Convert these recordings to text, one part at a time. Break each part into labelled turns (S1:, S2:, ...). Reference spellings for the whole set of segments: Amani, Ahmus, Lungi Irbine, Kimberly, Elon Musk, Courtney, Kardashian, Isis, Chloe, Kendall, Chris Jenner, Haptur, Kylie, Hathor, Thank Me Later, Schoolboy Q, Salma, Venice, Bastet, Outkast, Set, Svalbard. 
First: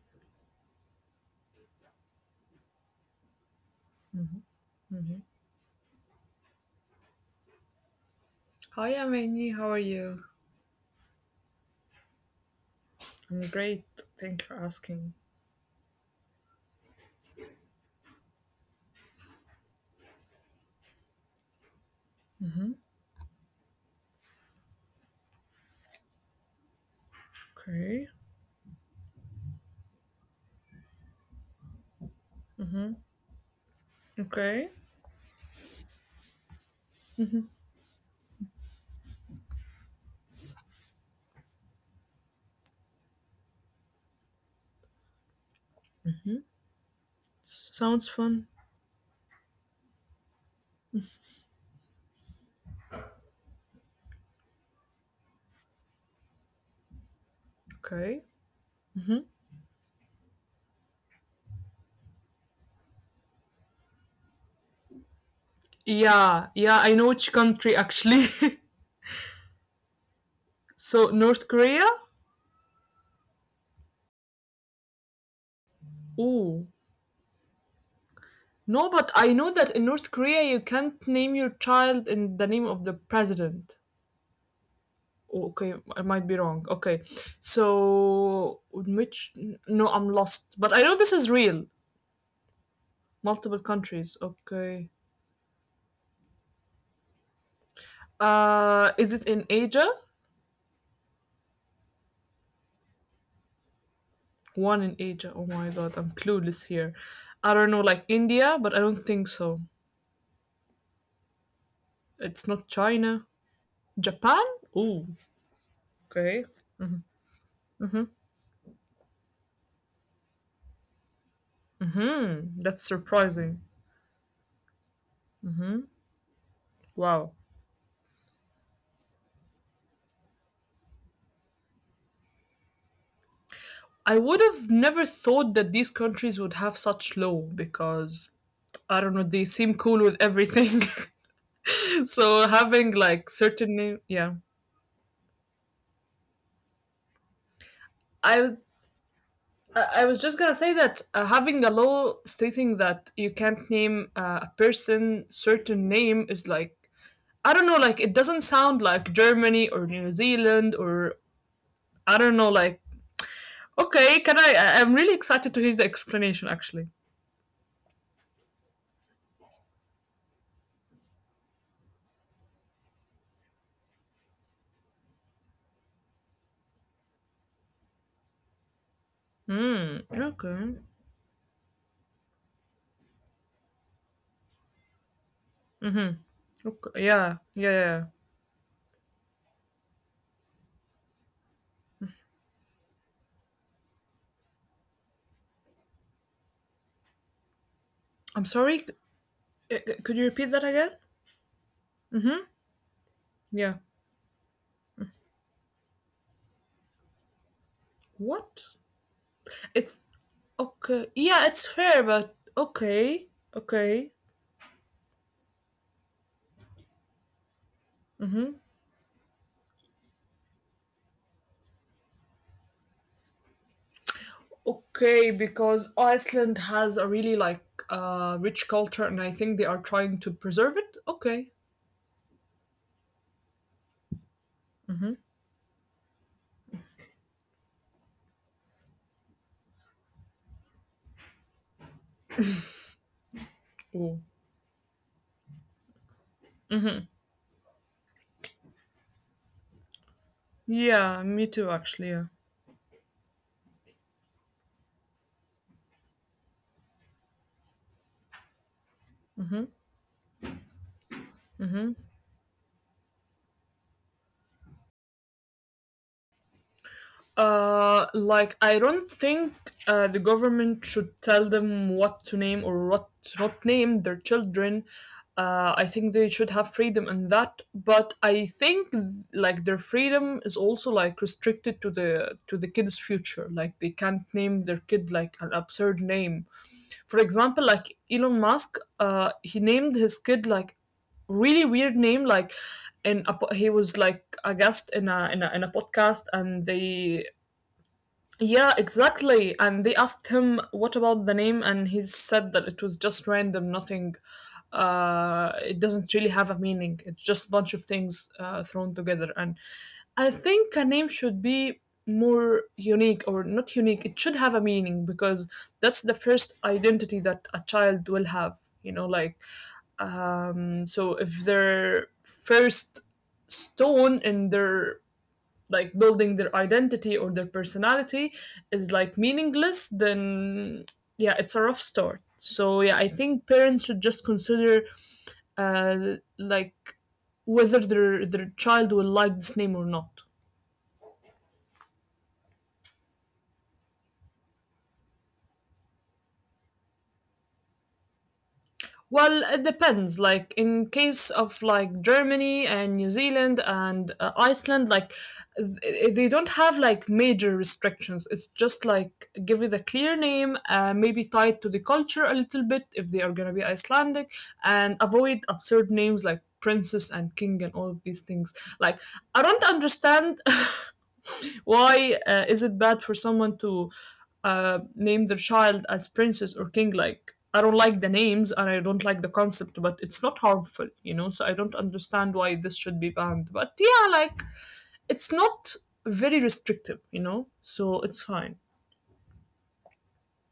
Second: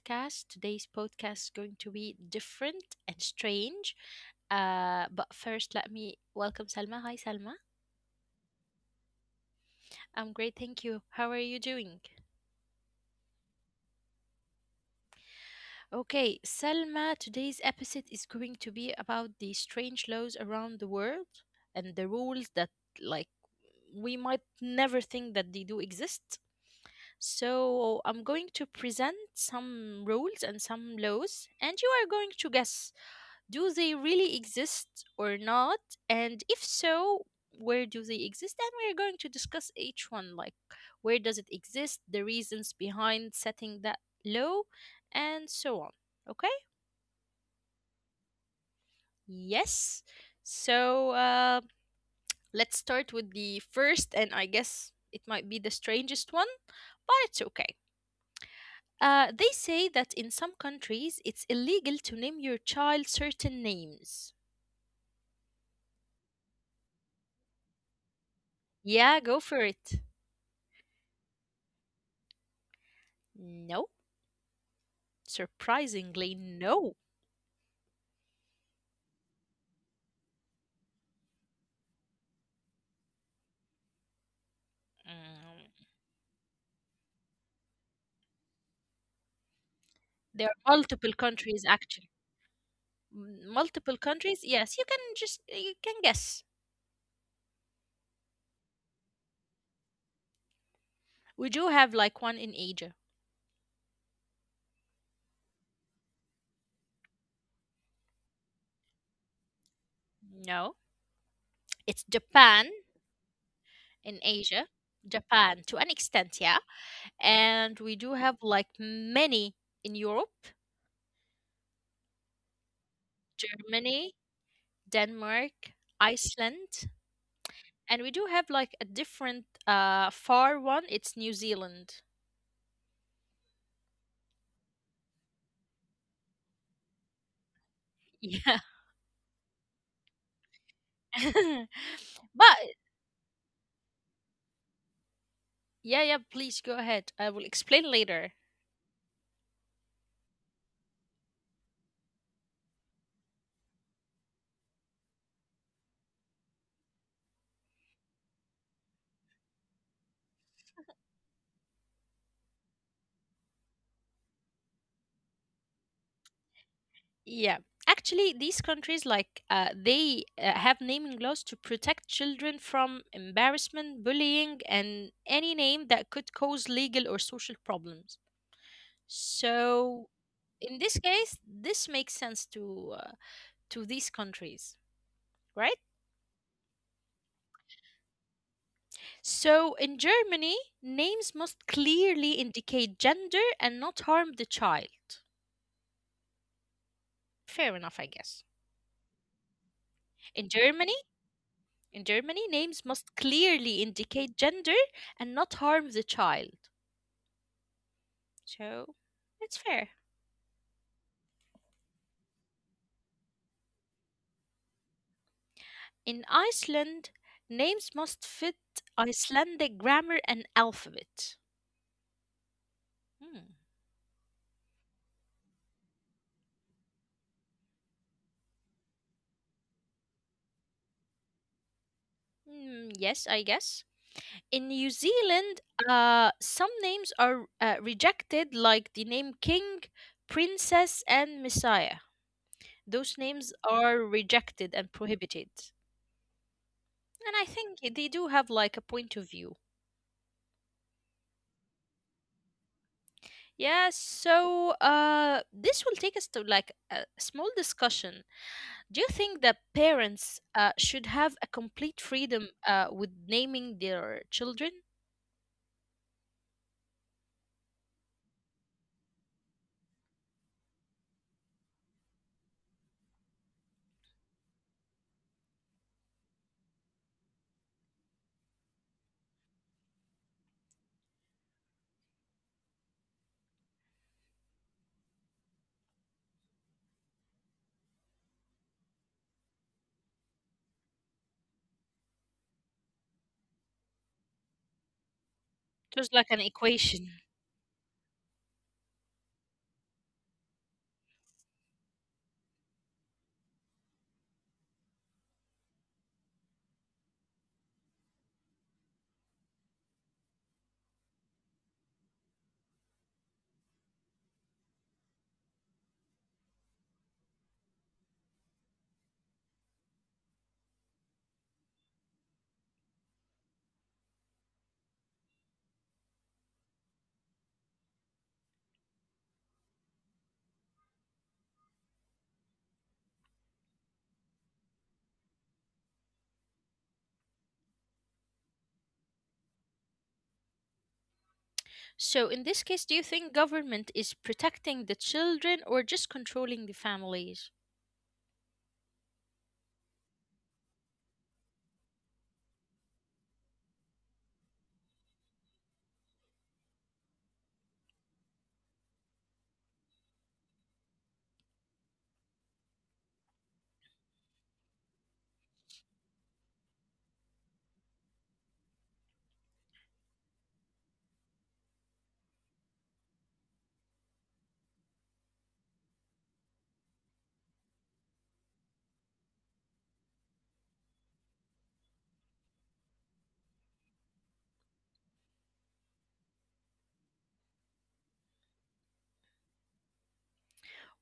S1: podcast. Today's podcast is going to be different and strange. But first, let me welcome Salma. Hi, Salma.
S2: Hi, Amani. How are you?
S1: I'm great, thank you. How are you doing?
S2: I'm great. Thank you for asking.
S1: Okay, Salma, today's episode is going to be about the strange laws around the world and the rules that, like, we might never think that they do exist. So,
S2: Okay.
S1: I'm going to present some rules and some laws, and you are going to
S2: Mm-hmm.
S1: guess. Do they really
S2: Okay.
S1: exist or not? And if so, where do they exist? And we're going to discuss each one, like, where does it exist, the reasons behind setting that low, and so on. Okay?
S2: Sounds fun.
S1: Yes. So let's start with the first, and I guess it might be the strangest one, but it's okay.
S2: Okay.
S1: They say that in some countries it's illegal to name your child certain names.
S2: Yeah, yeah, I know which country actually.
S1: Yeah, go for it.
S2: So North Korea.
S1: No. Surprisingly,
S2: Ooh.
S1: no.
S2: No, but I know that in North Korea you can't name your child in the name of the president. Oh, okay,
S1: Mm,
S2: I might be wrong. Okay, so which? No, I'm
S1: there
S2: lost.
S1: are
S2: But I know
S1: multiple
S2: this is
S1: countries
S2: real.
S1: actually. M-
S2: Multiple
S1: Multiple
S2: countries.
S1: countries? Yes, you can
S2: Okay.
S1: just you can guess.
S2: Is it in Asia?
S1: We do have like one in Asia.
S2: One in Asia. Oh my god, I'm clueless here. I don't know, like India, but I don't think so.
S1: No, it's
S2: It's
S1: Japan
S2: not China.
S1: in
S2: Japan?
S1: Asia.
S2: Ooh,
S1: Japan to an extent,
S2: okay.
S1: yeah. And we do have like many in Europe:
S2: That's surprising.
S1: Germany, Denmark, Iceland,
S2: Wow.
S1: and we do have like a different far one, it's New Zealand.
S2: I would have never thought that these countries would have such low because
S1: Yeah.
S2: I don't know, they seem cool with everything.
S1: But
S2: so having like certain name, yeah.
S1: yeah, yeah, please go ahead. I will explain later.
S2: I was I was just gonna say that having a law stating that you can't name a person certain name is like I don't know, like it doesn't sound like Germany or New Zealand or I don't know, like okay, can I? Am really excited to hear the explanation actually.
S1: Yeah. Actually, these countries, like, they have naming laws to protect children from embarrassment, bullying, and any name that could cause legal or social problems. So,
S2: Hmm.
S1: in this
S2: Okay.
S1: case, this makes sense to these countries, right?
S2: Okay. Yeah, yeah, yeah, yeah.
S1: So, in Germany, names must clearly indicate gender and not harm the child. Fair enough, I guess.
S2: I'm sorry.
S1: In
S2: Could you
S1: Germany,
S2: repeat that again?
S1: in Germany, names must clearly indicate
S2: Yeah.
S1: gender and not harm the child. So
S2: What?
S1: it's fair.
S2: It's okay. Yeah, it's fair, but okay. Okay.
S1: In Iceland, names must fit Icelandic grammar and alphabet. Hmm.
S2: Okay, because Iceland has a really like rich culture and I think they are trying to preserve it. Okay.
S1: Hmm, yes, I guess. In New Zealand, some names are rejected, like the name King, Princess, and Messiah. Those names are
S2: Oh.
S1: rejected and prohibited. And I think they do have like a point of view.
S2: Yeah, me too actually. Yeah.
S1: Yes, so this will take us to like a small discussion. Do you think that parents should have a complete freedom with naming their children?
S2: Like I don't think the government should tell them what to name or what to not name their children. I think they should have freedom in that, but I think like their freedom is also like restricted to the kid's future. Like they can't name their kid like an absurd name. For example, like Elon Musk, he named his kid like really weird name like and a, he was like a guest in a, in a
S1: There's
S2: in a
S1: like an
S2: podcast and
S1: equation.
S2: they yeah, exactly. And they asked him, what about the name? And he said that it was just random, nothing. It doesn't really have a meaning. It's just a bunch of things thrown together. And I think a name should be more unique or not unique. It should have a meaning because that's the first identity that a child will have, you know, like. So if their first stone in their like building their identity or their personality is like meaningless then yeah it's a rough start so yeah I think parents should just consider like whether their child will like this name or not.
S1: So in this case, do you think government is protecting the children or just controlling the families?
S2: Well, it depends. Like in case of like Germany and New Zealand and Iceland, like they don't have like major restrictions. It's just like give it a clear name, maybe tied to the culture a little bit if they are gonna be Icelandic, and avoid absurd names like princess and king and all of these things. Like I don't understand. Why is it bad for someone to name their child as princess or king? Like, I don't like the names and I don't like the concept, but it's not harmful, you know? So I don't understand why this should be banned. But yeah, like, it's not very restrictive, you know? So it's fine.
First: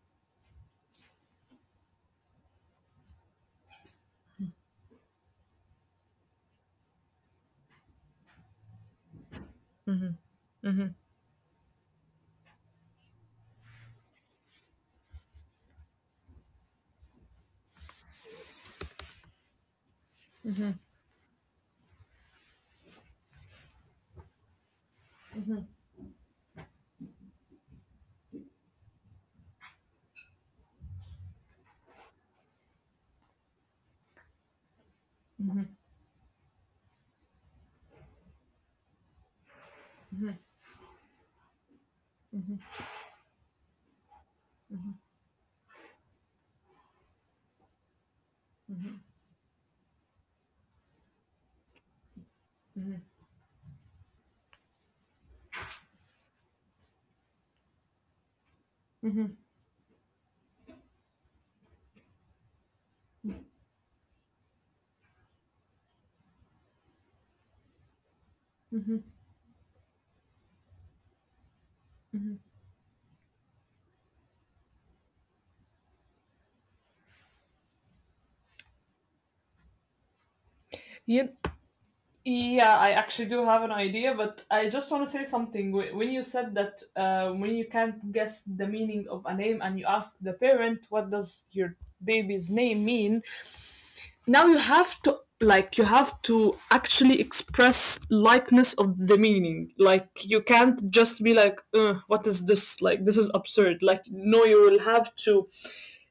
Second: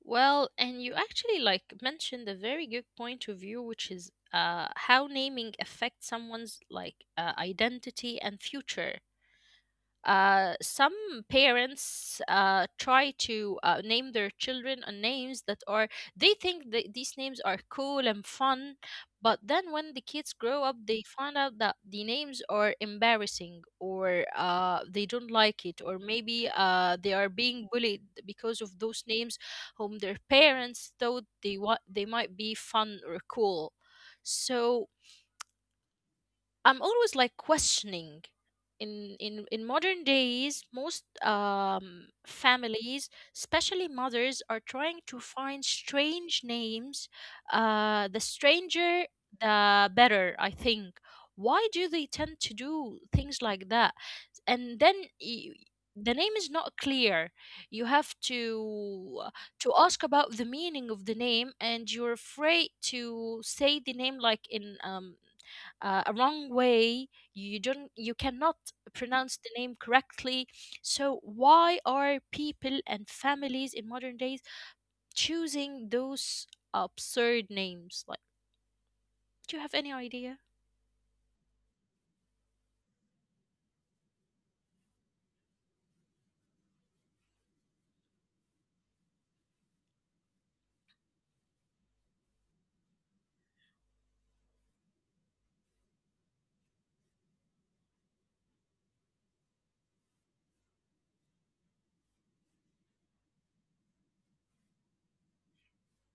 S1: Well, and you actually like mentioned a very good point of view, which is how naming affects someone's like identity and future. Some parents try to name their children on names that are, they think that these names are cool and fun, but then when the kids grow up, they find out that the names are embarrassing or they don't like it, or maybe they are being bullied because of those names, whom their parents thought they they might be fun or cool. So I'm always like questioning. In modern days, most families, especially mothers, are trying to find strange names. The stranger, the better, I think. Why do they tend to do things like that? And then, y- the name is not clear. You have to ask about the meaning of the name, and you're afraid to say the name like in a wrong way. You don't you cannot pronounce the name correctly. So why are people and families in modern days choosing those absurd names? Like, do you have any idea?
S2: You, yeah, I actually do have an idea, but I just want to say something. When you said that when you can't guess the meaning of a name and you ask the parent, what does your baby's name mean? Now you have to like you have to actually express likeness of the meaning like you can't just be like, "Ugh, what is this, like this is absurd, like no," you will have to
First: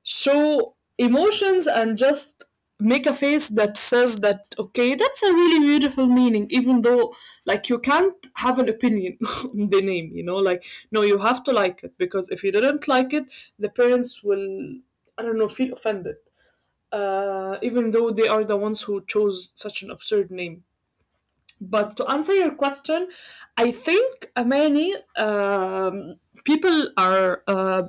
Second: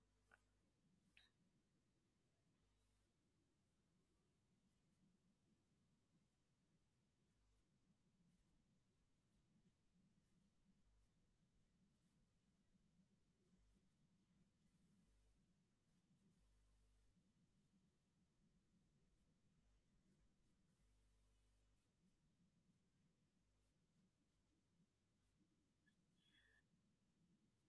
S2: show emotions and just make a face that says that okay, that's a really beautiful meaning, even though like you can't have an opinion on the name, you know, like no, you have to like it because if you didn't like it the parents will, I don't know, feel offended, even though they are the ones who chose such an absurd name. But to answer your question, I think many people are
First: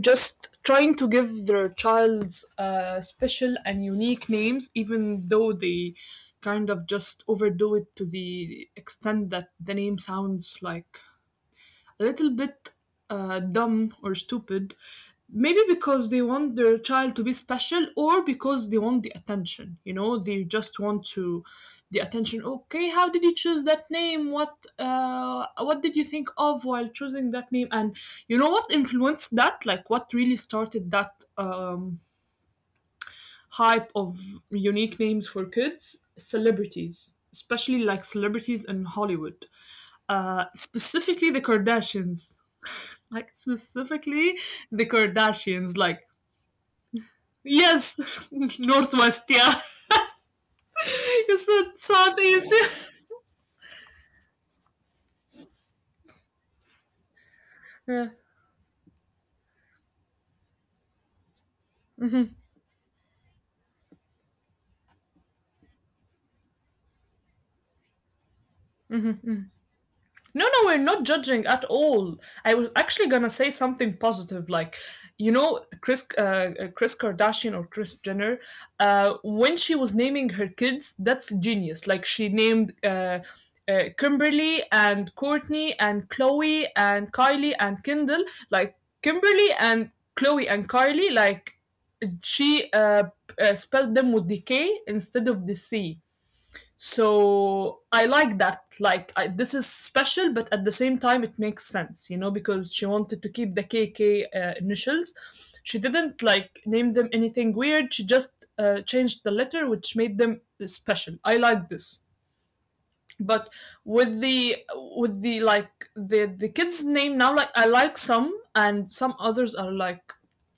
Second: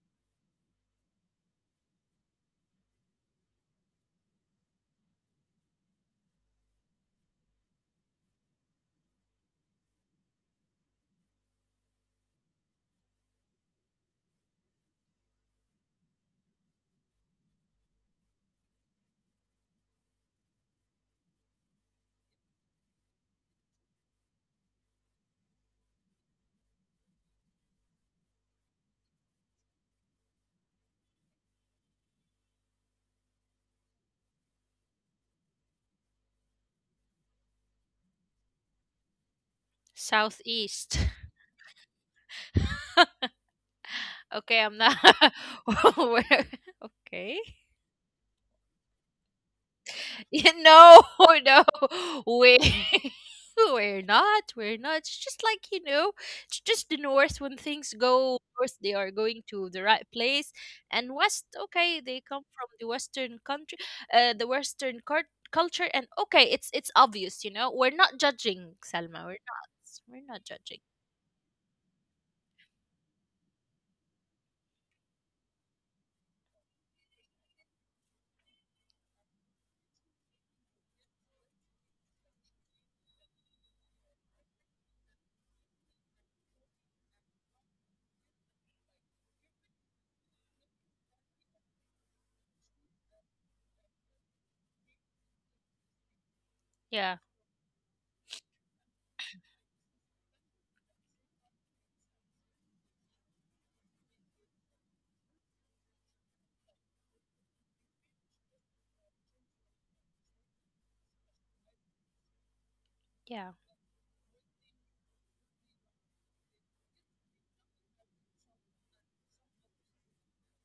S2: just trying to give their child's special and unique names, even though they kind of just overdo it to the extent that the name sounds like a little bit dumb or stupid, maybe because they want their child to be special or because they want the attention. You know, they just want to the attention. Okay, how did you choose that name? What did you think of while choosing that name? And you know what influenced that? Like, what really started that? Hype of unique names for kids, celebrities, especially like celebrities in Hollywood,
S1: Southeast.
S2: specifically the Kardashians. Like, specifically
S1: Okay, I'm
S2: the
S1: not.
S2: Kardashians. Like,
S1: Where? Okay.
S2: yes, Northwest, yeah.
S1: Yeah, no,
S2: You
S1: no,
S2: said Southeast.
S1: we we're not, we're not. It's just like, you know, it's just the north. When things
S2: Yeah.
S1: go north, they are going to the right place, and west, okay, they come from the western country, the culture, and okay, it's obvious, you know, we're not judging, Salma, we're not
S2: No, no, we're
S1: judging.
S2: not judging at all. I was actually gonna say something positive, like you know, Chris, Chris Kardashian or Chris Jenner, when she was naming her kids, that's genius. Like she named Kimberly and Courtney and Chloe and Kylie and Kendall, like Kimberly and Chloe and Kylie, like she spelled them with the K instead of the C.
S1: Yeah,
S2: So I like that. Like I, this is special, but at the same time, it makes sense, you know, because she wanted to keep the KK initials. She didn't like name them anything weird. She just changed the letter, which made them special. I like this.
S1: yeah,
S2: But with the like the kids' name now, like I like some, and some others are like,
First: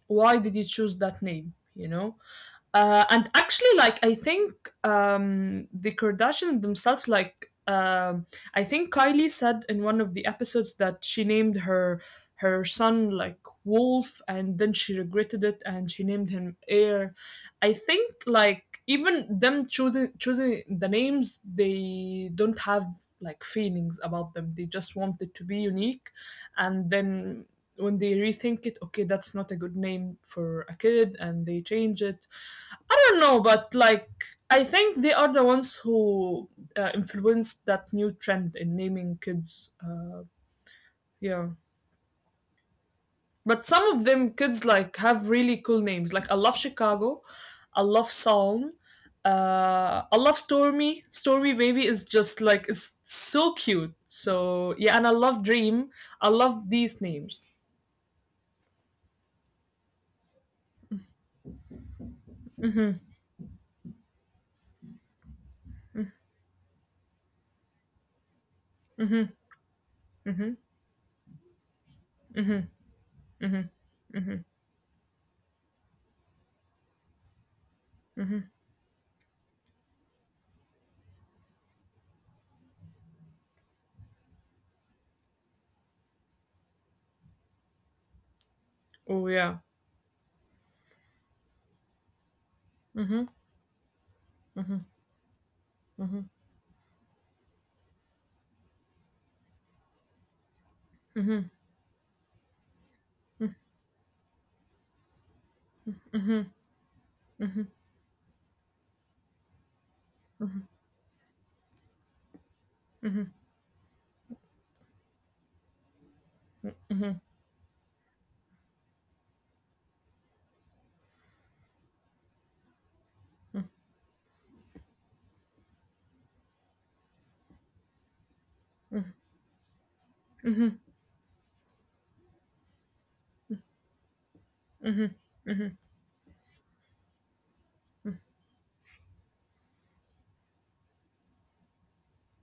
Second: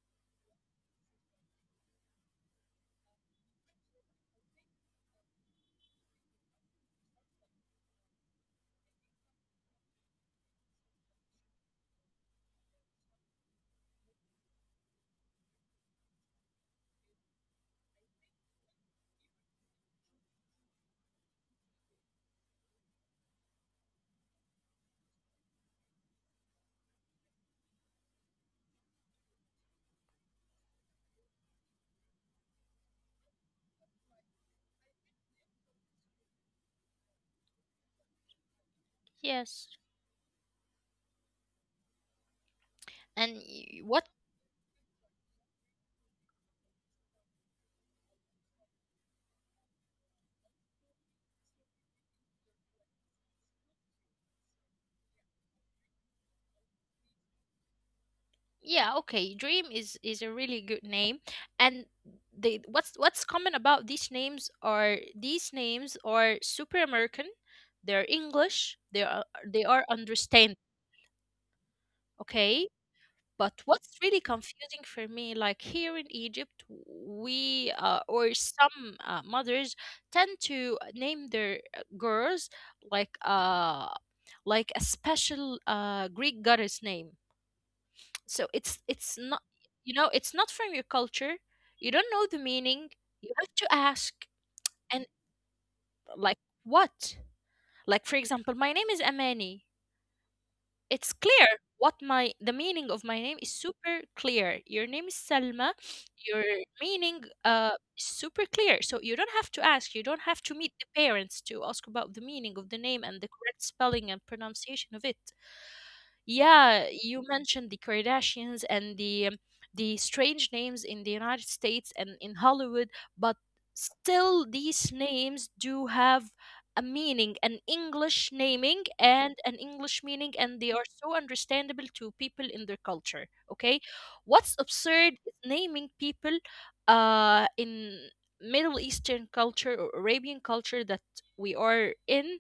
S2: why did you choose that name? You know, and actually, like I think the Kardashians themselves, like I think Kylie said in one of the episodes that she named her son like Wolf, and then she regretted it, and she named him Air. I think like even them choosing the names, they don't have like feelings about them. They just want it to be unique, and then when they rethink it, okay, that's not a good name for a kid, and they change it. I don't know, but like I think they are the ones who influenced that new trend in naming
S1: yes.
S2: kids. Yeah,
S1: And
S2: but some of
S1: what?
S2: them kids like have really cool names. Like I love Chicago, I love Psalm, I love Stormy. Stormy baby is just like it's so cute. So yeah, and I love Dream. I love these names.
S1: Yeah, okay. Dream is a really good name, and they, what's common about these names are super American. They're English. They are
S2: Hmm.
S1: understand. Okay, but what's really confusing for me, like here in Egypt, we or some mothers tend to name their girls like uh like a special Greek goddess name. So it's
S2: Oh
S1: not,
S2: yeah.
S1: you know, it's not from your culture. You don't know the meaning.
S2: Hmm.
S1: You have to ask. And like, what? Like, for example, my name is Amani. It's clear what my, the meaning of my name is super clear. Your name is Salma. Your meaning is super clear. So you don't have to ask. You don't have to meet the parents to ask about the meaning of the name and the correct spelling and pronunciation of it. Yeah, you mentioned the Kardashians and the strange names in the United States and in Hollywood, but still these names do have a meaning, an English naming and an English meaning, and they are so understandable to people in their culture. Okay, what's absurd is naming people in Middle Eastern culture or Arabian culture that we are in,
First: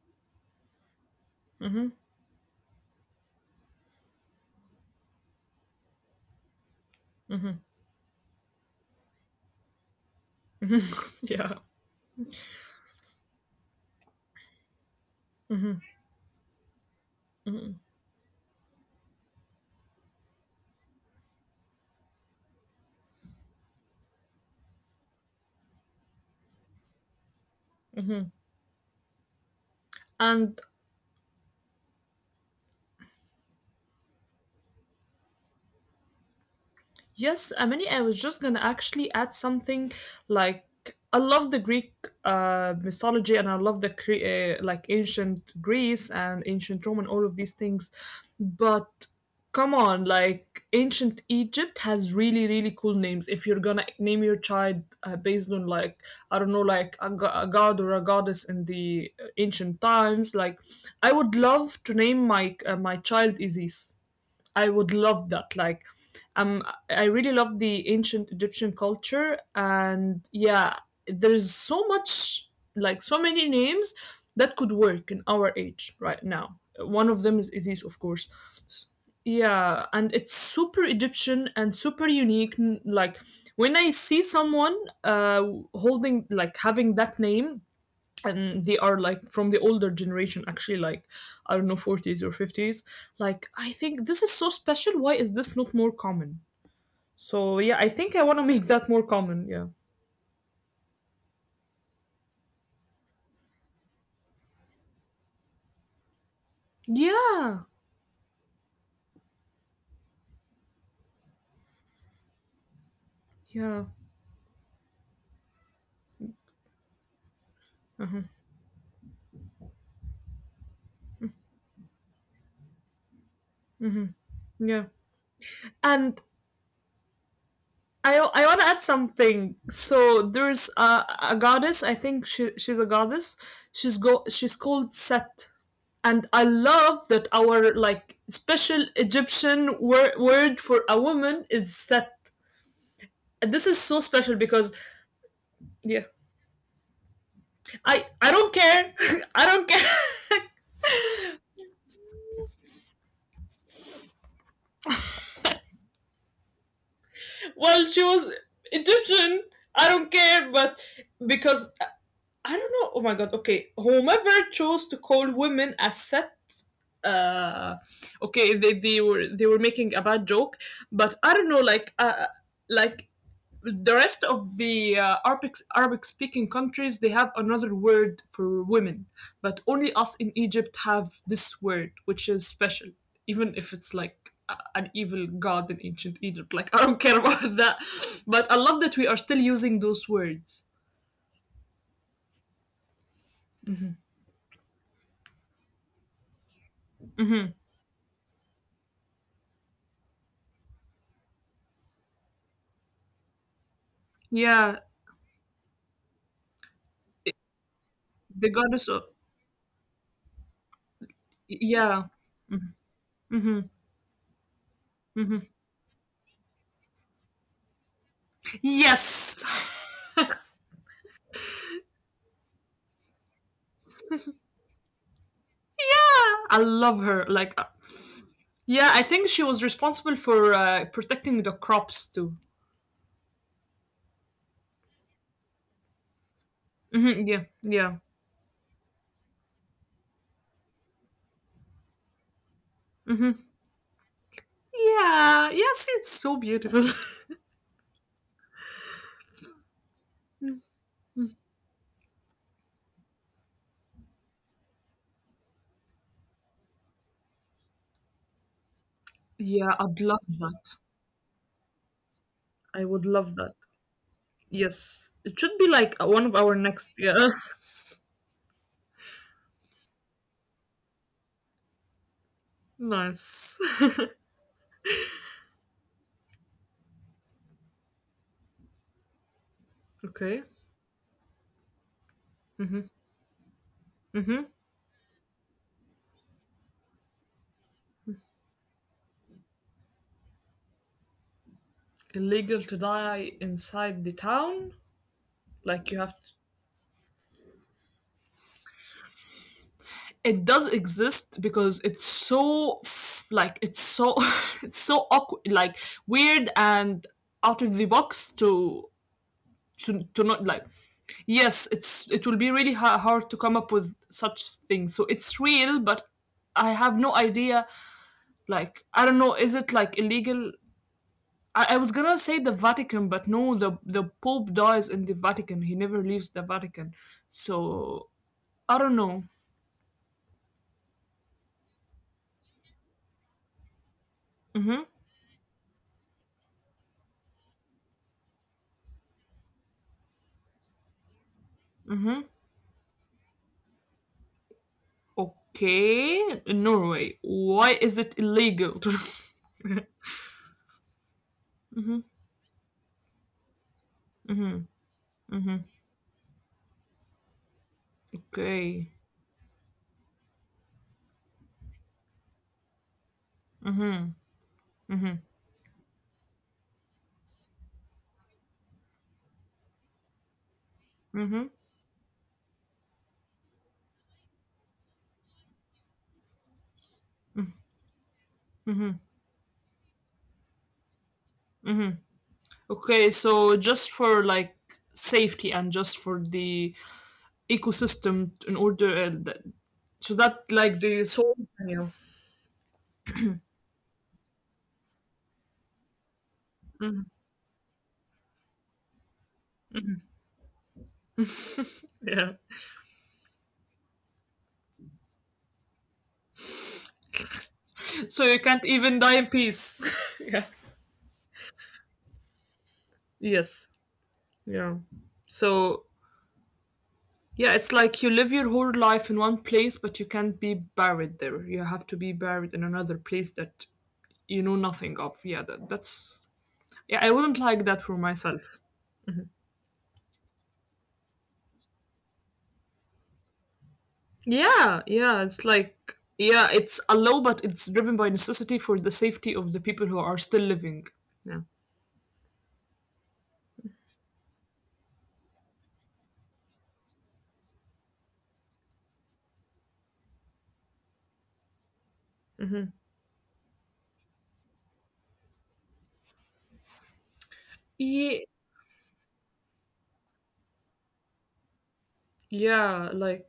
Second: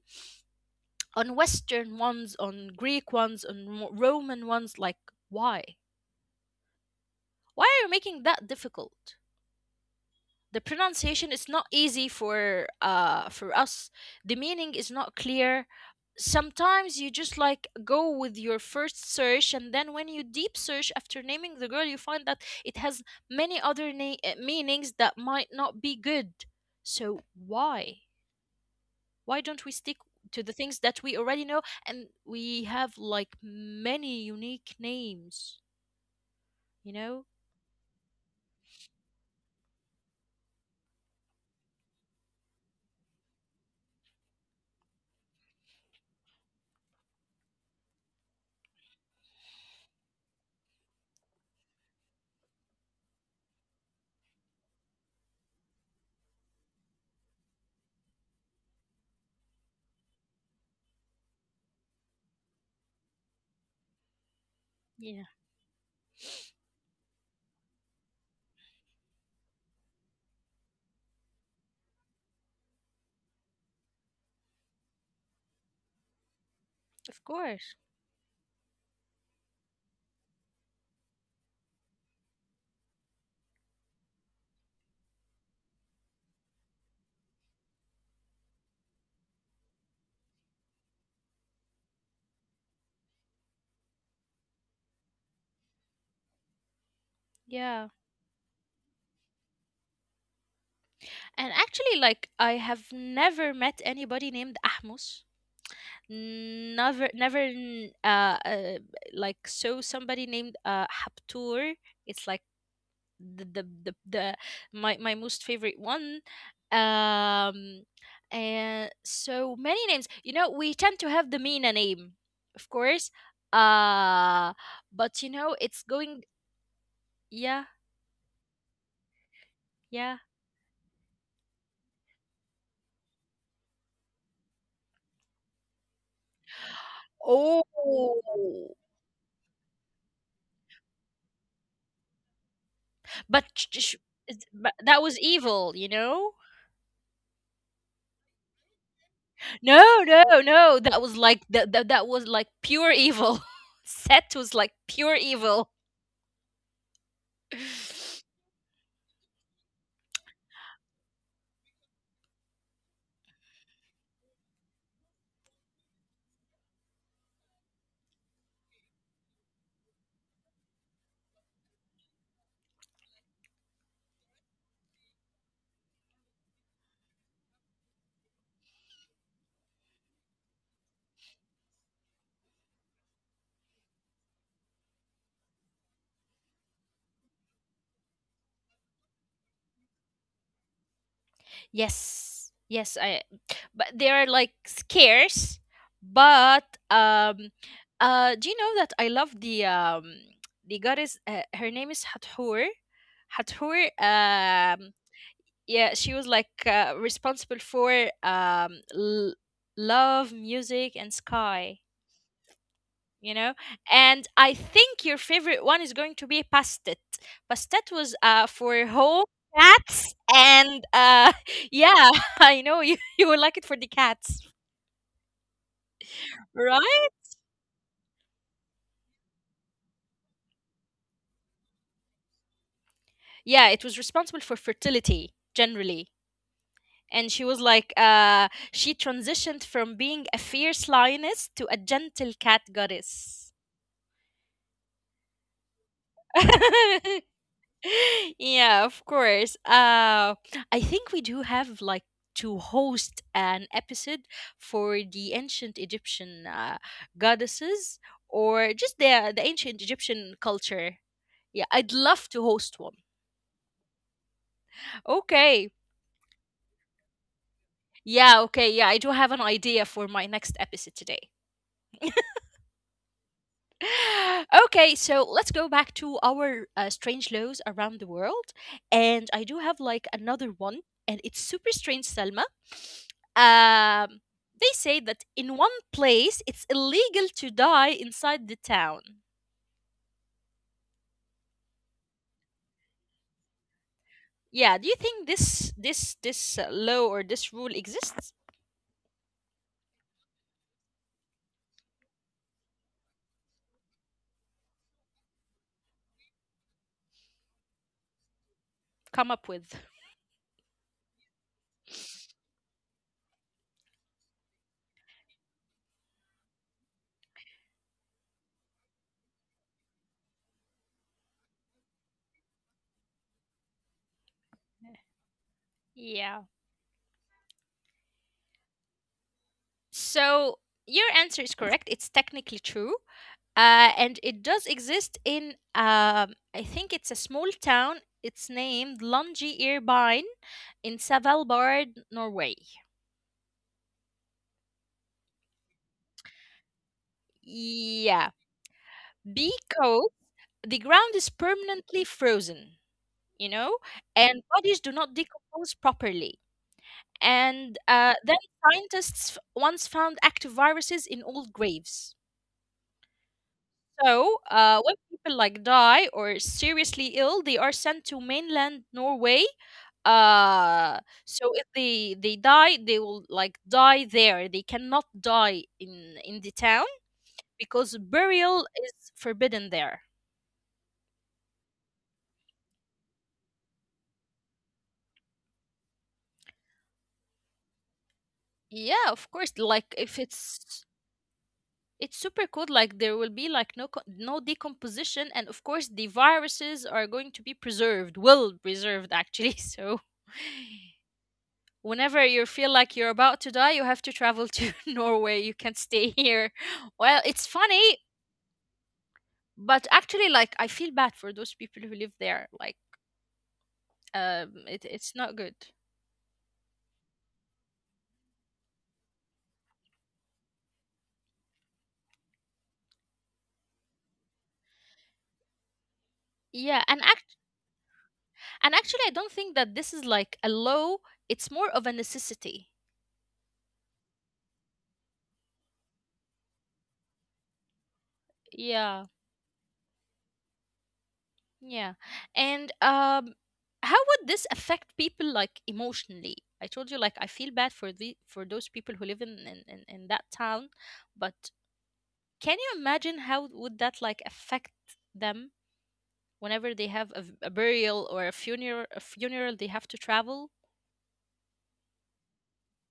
S1: on Western ones, on Greek ones, on Roman ones. Like, why? Why are you making that difficult? The pronunciation is
S2: Yeah.
S1: not easy for us. The meaning is not clear. Sometimes you just like go with your first search, and then when you deep search after naming the girl, you find that it has many other meanings that might not be good. So why? Why don't we stick to the
S2: And
S1: things that we already know, and we have like many unique names, you know?
S2: yes, Amani, I was just gonna actually add something like I love the Greek mythology and I love the like ancient Greece and ancient Rome and all of these things, but come on, like ancient Egypt has really really cool names. If you're gonna name your child based on like I don't know like a, a god or a goddess in the ancient times, like I would love to name my my child Isis. I would
S1: Yeah,
S2: love that. Like, um, I really love the ancient Egyptian culture, and yeah, there's so much, like, so many names that could work in our age right now. One
S1: of
S2: of them is
S1: course.
S2: Isis, of course. S- Yeah, and it's super Egyptian and super unique. Like, when I see someone uh, holding, like, having that name, and they are like from the older generation actually like I don't know, 40s or 50s, like I think this is so special. Why is this not more common? So yeah,
S1: Yeah.
S2: I think I want to make that more common. Yeah,
S1: And actually like I have never met anybody named Ahmus. Never never
S2: yeah,
S1: n- uh, uh like, so somebody named Haptur. It's like the the
S2: yeah,
S1: the, the my most favorite one, um and so many names, you know, we tend to have the Mina name of course, uh
S2: yeah.
S1: but you know it's going.
S2: And
S1: Yeah.
S2: I want to add something,
S1: Yeah.
S2: so there's a goddess, I think she, she's a goddess, she's go she's called Set. And I love that
S1: Oh,
S2: our like special Egyptian word for a woman is Set.
S1: but
S2: And this is so special
S1: it's,
S2: because
S1: but that was evil, you
S2: yeah.
S1: know.
S2: I don't care. I don't
S1: No,
S2: care.
S1: no, no, that was like that, that was like pure evil. Set was like pure evil.
S2: Well, she was Egyptian. I don't care, but because don't know. Oh my god. Okay, whomever chose to call women a Set. Uh, okay, they were making a bad joke, but I don't know. Like the rest of the Arabic speaking countries, they have another word for women, but only us in Egypt have this word, which is special, even if it's like an evil god in ancient Egypt. Like I don't care about that, but I love that we are still using those words.
S1: Yes. Yes, I, but they are like scarce. But
S2: Hmm.
S1: um uh do you know that I love the goddess, her name is Hathor. Hathor,
S2: Yeah,
S1: yeah, she was like responsible for
S2: the
S1: um
S2: goddess of
S1: l- love, music and sky,
S2: yeah.
S1: you know.
S2: Hmm.
S1: And I think your
S2: Hmm.
S1: favorite one is going to be Pastet. Pastet was for home,
S2: Yes.
S1: cats
S2: Yeah,
S1: and yeah. I know you, you will like it for the cats.
S2: I love
S1: Right.
S2: her. Like, yeah, I think she was responsible for protecting the crops too.
S1: Yeah, it was responsible for fertility generally,
S2: Mhm,
S1: and she
S2: yeah,
S1: was like
S2: yeah,
S1: she transitioned from being a fierce lioness to a gentle cat
S2: mhm.
S1: goddess.
S2: Yeah, yes, it's so beautiful.
S1: Yeah, of course. I think we do have like to host an episode for the ancient Egyptian goddesses, or just the
S2: Yeah,
S1: ancient
S2: I'd love
S1: Egyptian
S2: that.
S1: culture. Yeah, I'd love to host
S2: I
S1: one.
S2: would love that. Yes, it should be
S1: Okay.
S2: like one of our next. Yeah,
S1: Yeah, okay. Yeah, I do have an idea for my next episode today.
S2: nice.
S1: Okay, so let's go back to our strange laws around the world. And I do have like
S2: Okay.
S1: another one, and it's super strange, Selma.
S2: Mm-hmm.
S1: Um, they say that in one place it's illegal to die inside the town.
S2: Illegal to die inside the town.
S1: Yeah, do you
S2: Like
S1: think
S2: you have to.
S1: this law or this rule exists?
S2: It does exist because it's so like it's so it's so awkward, like weird and out of the box to
S1: Come
S2: to
S1: up
S2: to
S1: with.
S2: not like yes it's it will be really hard to come up with such things so it's real but I have no idea, like I don't know, is it like illegal? I was gonna say the Vatican, but no, the Pope dies in the Vatican, he never leaves the
S1: Yeah.
S2: Vatican, so I don't know.
S1: So your answer is correct. It's technically true. And it
S2: Hmm.
S1: does exist in, I think it's a small town. It's named Lungi Irbine in Svalbard, Norway.
S2: Okay, in Norway, why is it
S1: Yeah.
S2: illegal to
S1: Because the ground is
S2: Mhm.
S1: permanently frozen, you know, and bodies do not decompose properly. And then
S2: Okay.
S1: scientists once found active viruses in old graves. So, when people like die or seriously ill, they are sent to mainland Norway. uh
S2: Mm-hmm.
S1: so if they die, they will like die there. They cannot die in the town because burial is forbidden there.
S2: Okay, so just for like safety and just for the ecosystem in order
S1: Yeah,
S2: that,
S1: of course,
S2: so
S1: like,
S2: that
S1: if
S2: like the
S1: it's,
S2: soul in you.
S1: it's super cool, like there will be like no decomposition, and of course the
S2: Mhm,
S1: viruses are going to be preserved, well preserved actually. So
S2: yeah.
S1: whenever you feel like you're about to die, you have to travel to Norway. You can't stay here. Well, it's
S2: So you
S1: funny,
S2: can't even die in peace, yeah.
S1: but actually like I feel bad for those people who live there, like,
S2: Yes. Yeah.
S1: it, it's
S2: So
S1: not good.
S2: yeah, it's like you live your whole life in one place but you can't be buried there, you have to be buried in another place that nothing of. Yeah, that, that's yeah,
S1: Yeah.
S2: I wouldn't like that for myself.
S1: And actually I don't think that this is like a law. It's more of a necessity.
S2: Yeah, yeah, it's like yeah, it's a law but it's driven by necessity for the safety of
S1: Yeah.
S2: the people who are still living. Yeah.
S1: Yeah. And how would this affect people like emotionally? I told you, like, I feel bad for the, for those people who live in that town. But can you imagine how would that like affect them whenever they have a, a
S2: Yeah.
S1: burial or a funeral, a funeral, they have to travel.
S2: Yeah, like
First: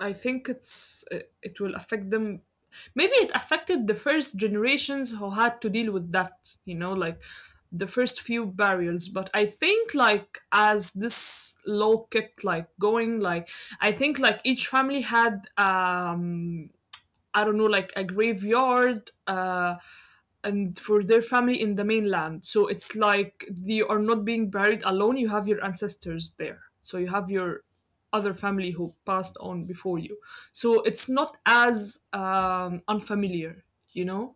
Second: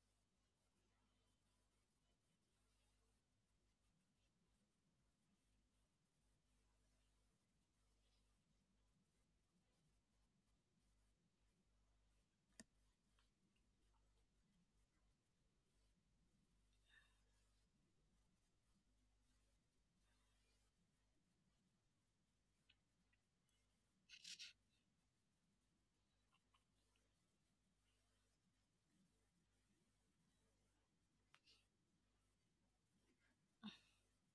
S2: I think it's it, it will affect them. Maybe it affected the first generations who had to deal with that, like the first few burials. But I think like as this law kept like going, like I think like each family had I don't know, like a graveyard, and for their family in the mainland. So it's like you are not being buried alone. You have your ancestors there. So you have your other family who passed on before you. So it's not as unfamiliar, you know.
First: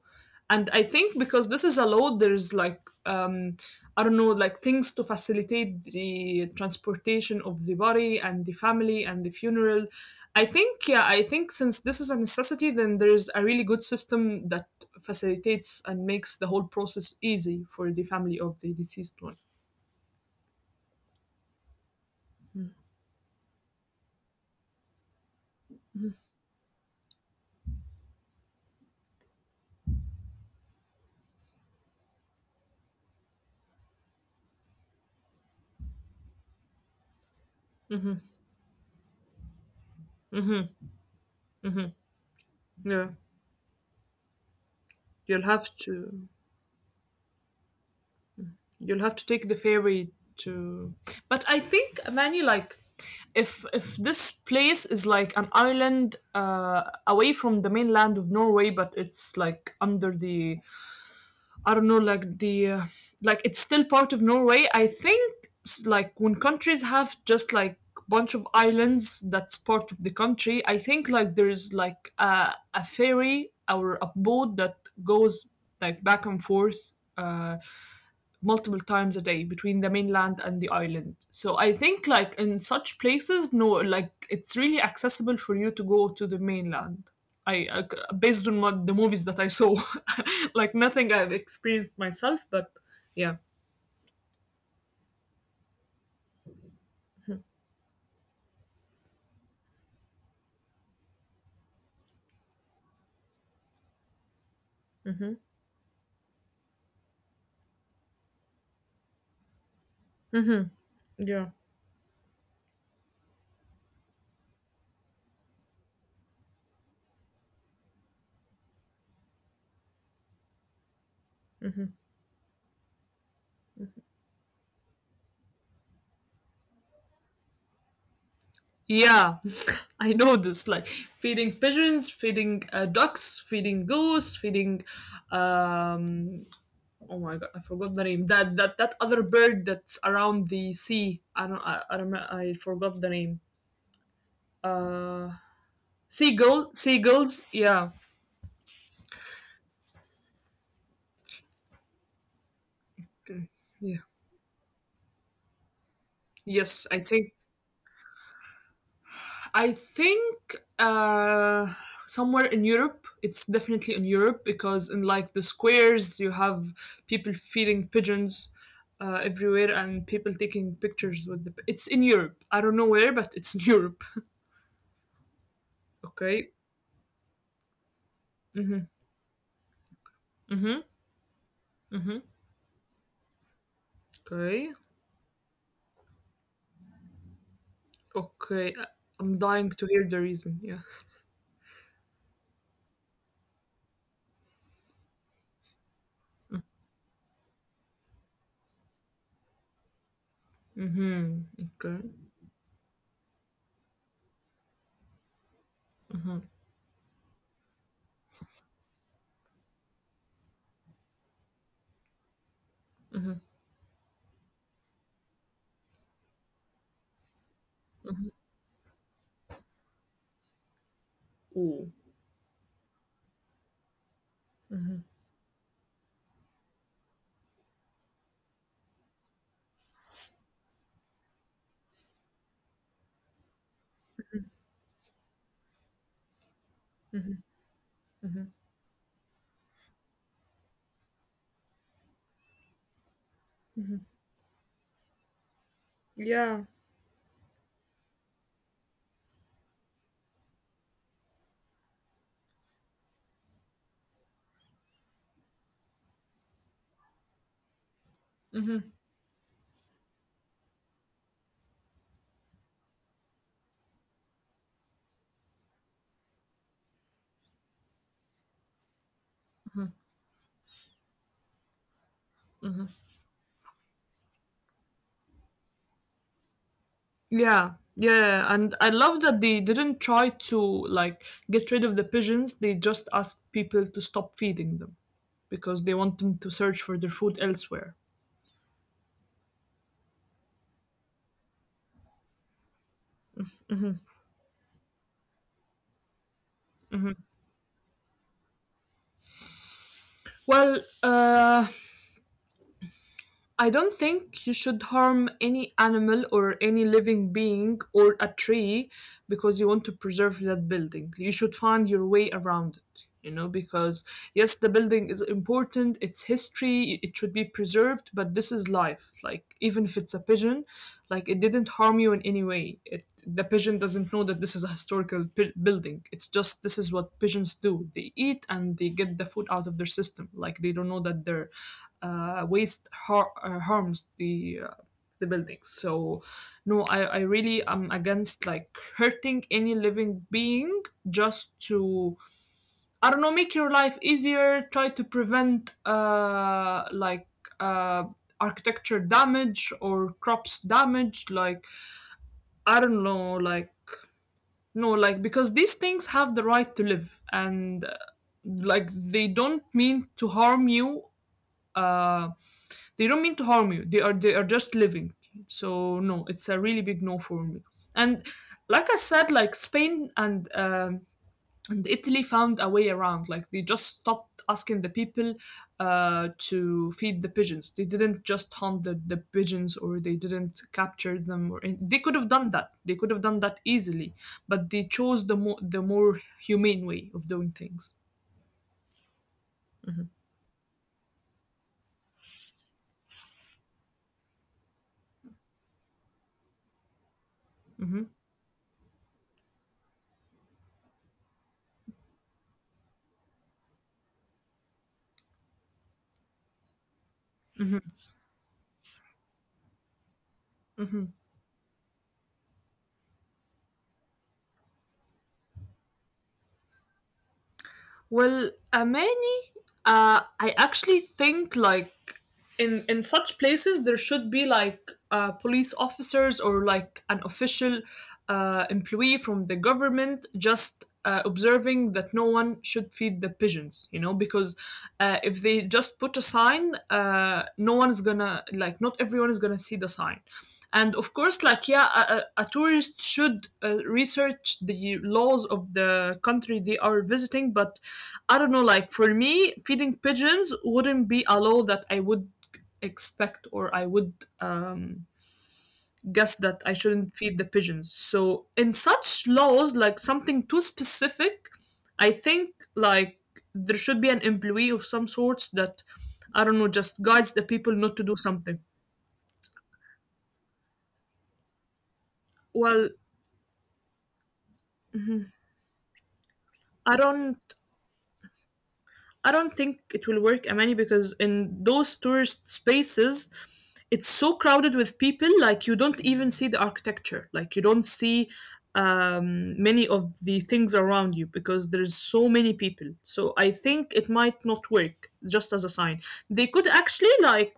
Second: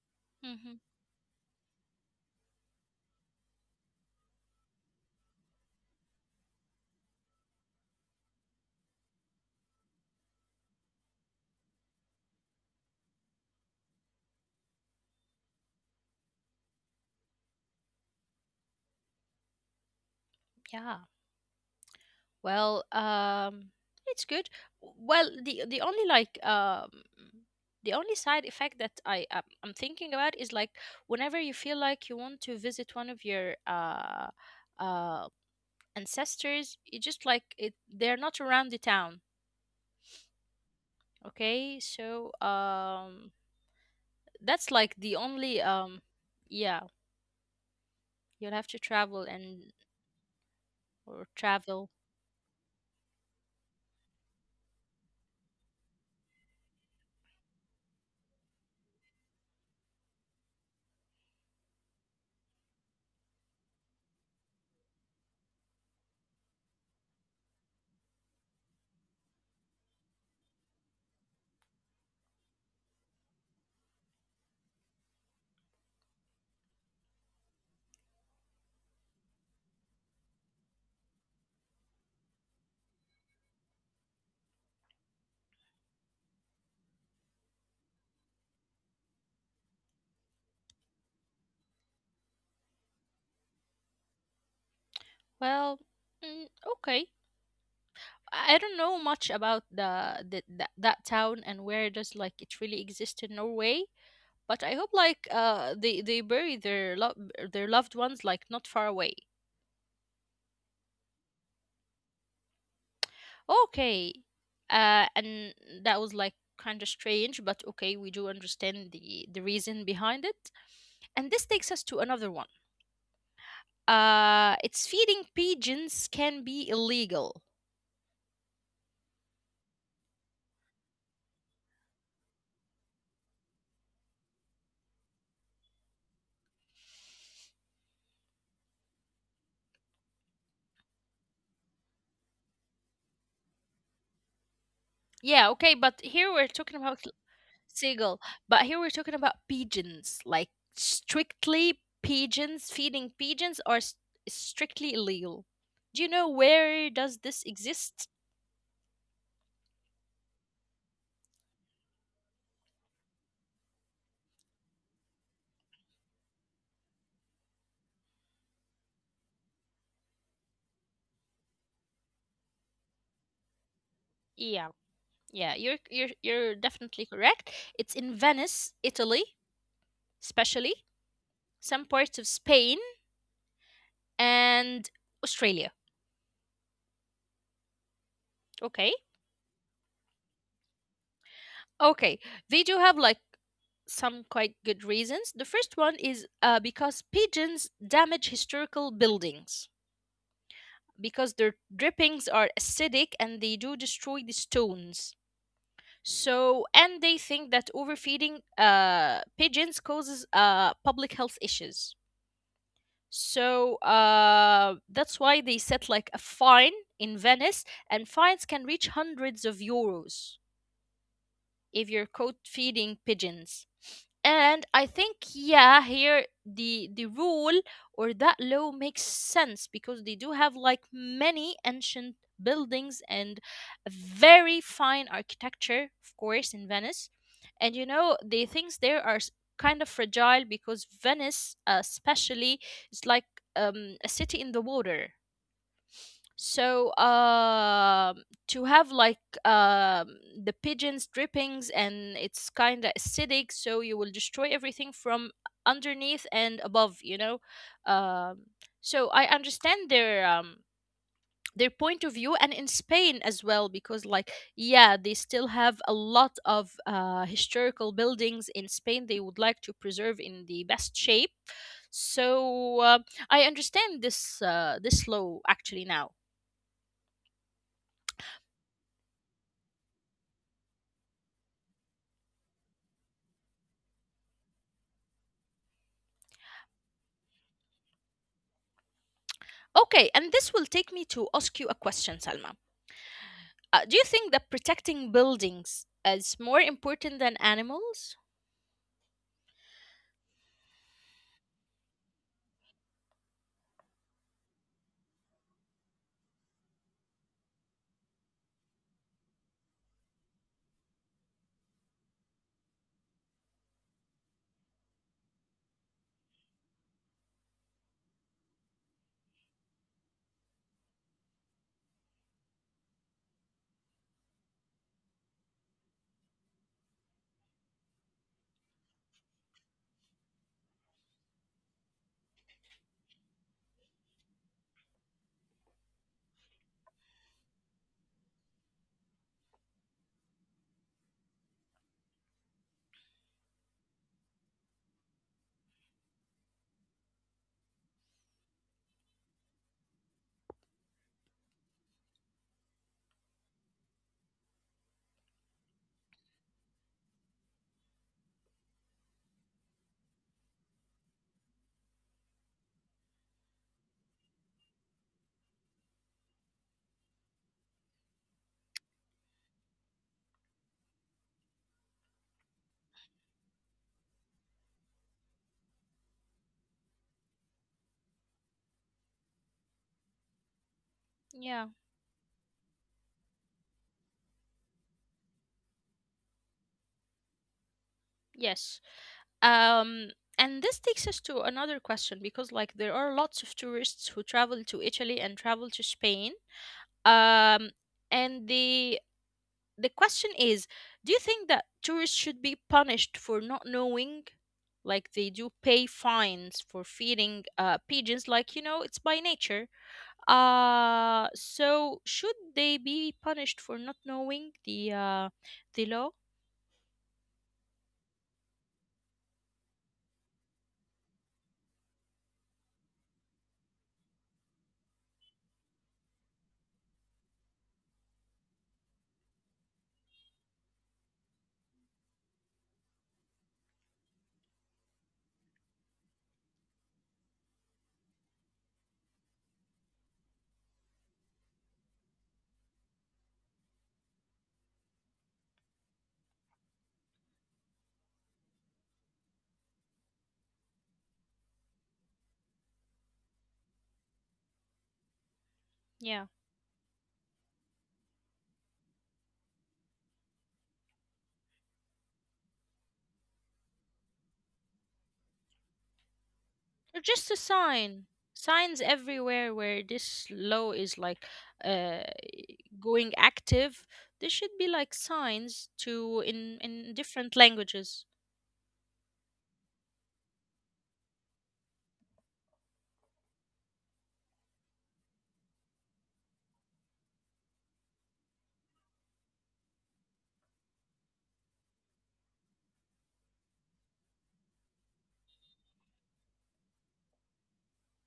S2: And I think because this is allowed, there's like um, I don't know, like things to facilitate the transportation of the body and the family and the funeral. I think yeah, I think since this is a necessity, then there's a really good system that facilitates and makes the whole process easy for the family of the deceased one.
S1: Yeah. Well, it's good. Well, the only the only side effect that I'm thinking about is like whenever you feel like you want to visit one of your uh ancestors, you just like it they're not around the town, okay? So,
S2: Yeah,
S1: um that's like the
S2: you'll
S1: only
S2: have to
S1: yeah, you'll have to
S2: you'll
S1: travel
S2: have to take the
S1: and
S2: ferry to,
S1: or
S2: but I
S1: travel.
S2: think Manny, like, if this place is like an island away from the mainland of Norway, but it's like under the I don't know, like the like it's still part of Norway. I think like when countries have just like bunch of islands that's part of the country, I think like there's like a ferry or a boat that goes like back and forth. Multiple times a day between the mainland and the island. So I think like in such places, no, like it's really accessible for you to go to the mainland. I based on what the movies that I saw, like nothing I've experienced myself, but yeah.
S1: Well, mm, okay. I don't know much about that town and where does like it really exist in Norway, but I hope like
S2: Mm-hmm.
S1: they bury their their loved ones like not far away.
S2: Mm-hmm. Yeah.
S1: Okay, and that was like kind of strange, but okay, we do understand the reason behind it. And this takes us to another one. It's feeding pigeons can be illegal.
S2: Yeah, I know this. Like feeding pigeons, feeding ducks, feeding goose, feeding um, oh my god, I forgot the name. That other bird that's around the sea. I don't I, do I forgot the name.
S1: Yeah,
S2: Uh,
S1: okay, but here we're talking about
S2: seagulls.
S1: seagull.
S2: Yeah,
S1: But here we're talking about pigeons, like strictly pigeons, feeding pigeons are
S2: yeah.
S1: strictly illegal. Do you know where does
S2: Yes,
S1: this exist?
S2: I think uh, somewhere in Europe. It's definitely in Europe because in like the squares you have people feeding pigeons. Everywhere and people taking pictures with the, it's in Europe, I don't know where, but it's in Europe.
S1: Yeah, yeah, you're
S2: Okay.
S1: definitely correct. It's in Venice,
S2: Mm-hmm,
S1: Italy, especially
S2: mm-hmm,
S1: some parts of
S2: mm-hmm.
S1: Spain and
S2: Okay.
S1: Australia. Okay,
S2: Okay, I'm dying to hear the reason. Yeah.
S1: okay, they do have like some quite good reasons. The first one is because pigeons damage historical buildings, because their
S2: Hmm.
S1: drippings
S2: Okay.
S1: are acidic and they do destroy the stones. So, and they think that overfeeding pigeons causes public health issues. So that's why they set like a fine in Venice, and fines can reach hundreds of euros if you're caught
S2: Ooh.
S1: feeding pigeons. And I think yeah, here the rule or that law makes sense because they do have like many ancient buildings and a very fine architecture, of course, in Venice. And you know, the things there are kind of fragile because Venice, especially, is like a city in the water, so
S2: Yeah.
S1: um to have like the pigeons drippings and it's kind of acidic, so you will destroy everything from underneath and above. You know, um, so I understand their point of view, and in Spain as well, because like yeah, they still have a lot of historical buildings in Spain. They would like to preserve in the best shape. So I understand this this law actually now.
S2: Yeah. Yeah, and I love that they didn't try to like get rid of the pigeons. They just asked people to stop feeding them because they want them to search for their food elsewhere.
S1: Okay, and this will take me to ask you a question, Salma. Do you think that protecting buildings is more important than animals?
S2: Well, I don't think you should harm any animal or any living being or a tree because you want to preserve that building. You should find your way around it, you know, because yes, the building is important, it's history, it should be preserved, but this is life. Like, even if it's a pigeon, like, it didn't harm you in any way. It, the pigeon doesn't know that this is a historical building. It's just this is what pigeons do, they eat and they get the food out of their system. Like, they don't know that they're waste harms the buildings. So, no, I really am against like hurting any living being just to I don't know make your life easier. Try to prevent like uh architecture damage or crops damage. Like I don't know like. No, like because these things have the right to live, and like they don't mean to harm you uh, they are just living, so no, it's a really big no for me. And like I said, like Spain and Italy found a way around, like they just stopped asking the people to feed the pigeons, they didn't just hunt the pigeons or they didn't capture them or
S1: Yeah,
S2: they could have done that, they could have done that easily, but they chose the more humane way of doing things.
S1: yes. Um, and this takes us to another question because, like, there are lots of tourists who travel to Italy and travel to Spain. Um,
S2: Mm-hmm.
S1: and the question is, do you think that tourists should be punished for not knowing? Like they do pay fines for feeding pigeons, like you know, it's by nature. So should they be punished for not knowing the law?
S2: Well, Amani, I actually think like in such places there should be like police officers or like an official employee from the government just observing that no one should feed the pigeons. You know, because if they just put a sign, no one is gonna like not everyone is gonna see the sign. And of course like yeah tourist should research the laws of the country they are visiting, but I don't know, like for me feeding pigeons wouldn't be a law that I would expect or I would um
S1: Yeah,
S2: guess that I shouldn't feed the pigeons. So in such laws like something too specific, I think like there should be an employee of some sorts that I don't know just
S1: or
S2: guides
S1: just a
S2: the people not to
S1: sign.
S2: do something.
S1: Signs everywhere where this law is like uh,
S2: Well
S1: going active. There should be like signs to in
S2: i
S1: in
S2: don't
S1: different languages.
S2: I don't think it will work, Amani, because in those tourist spaces, it's so crowded with people, like you don't even see the architecture. Like you don't see many of the things around you because there's so many people. So I think it might not work just as a sign. They could actually like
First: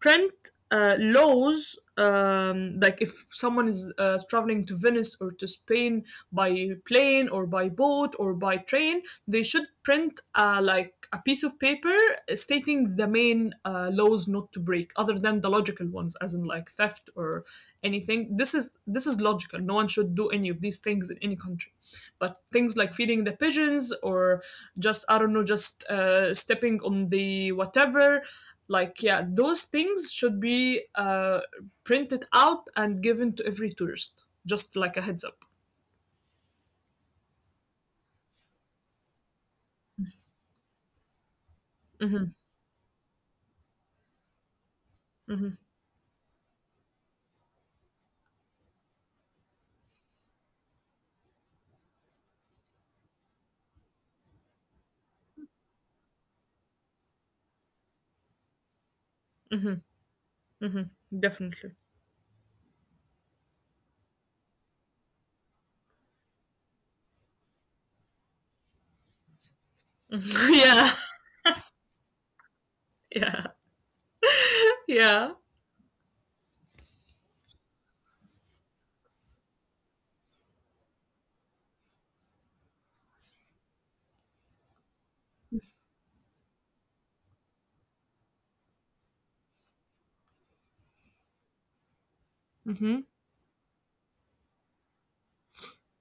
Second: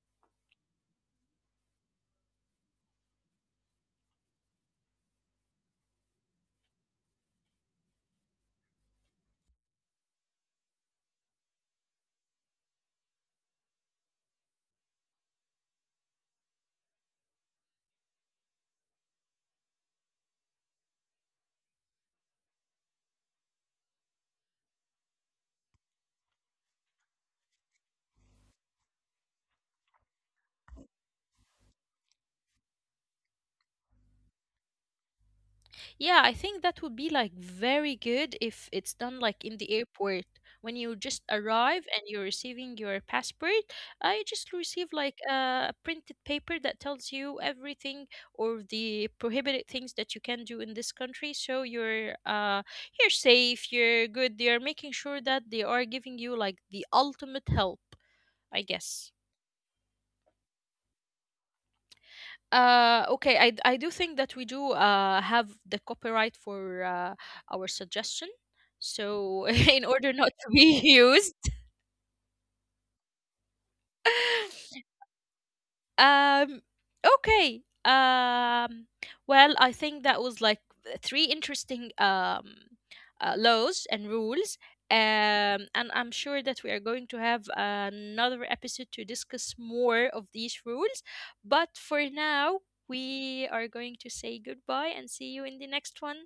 S2: print laws like if someone is traveling to Venice or to Spain by plane or by boat or by train, they should print like a piece of paper stating the main laws not to break, other than the logical ones, as in like theft or anything. This is logical. No one should do any of these things in any country, but things like feeding the pigeons or just I don't know, just stepping on the whatever, like, yeah, those things should be printed out and given to every tourist, just like a heads up.
S1: Yeah, I think that would be like very good if it's done like in the airport. When you just arrive
S2: Hmm.
S1: and you're receiving your passport, I just receive
S2: Hmm.
S1: like a printed paper that tells you everything or the prohibited things that you can do in this country. So you're you're safe, you're good. They are making sure that they are giving you like the ultimate help, I guess.
S2: Hmm. Hmm. Definitely.
S1: Okay, I do think that we do have the copyright for our suggestion. So, in order not to
S2: Yeah,
S1: be used,
S2: yeah, yeah.
S1: um, okay. Well, I think that was like 3 interesting laws and rules. And I'm sure that we are going to have another episode to discuss more of these rules. But for now,
S2: Hmm.
S1: we are going to say goodbye and see you in the next one.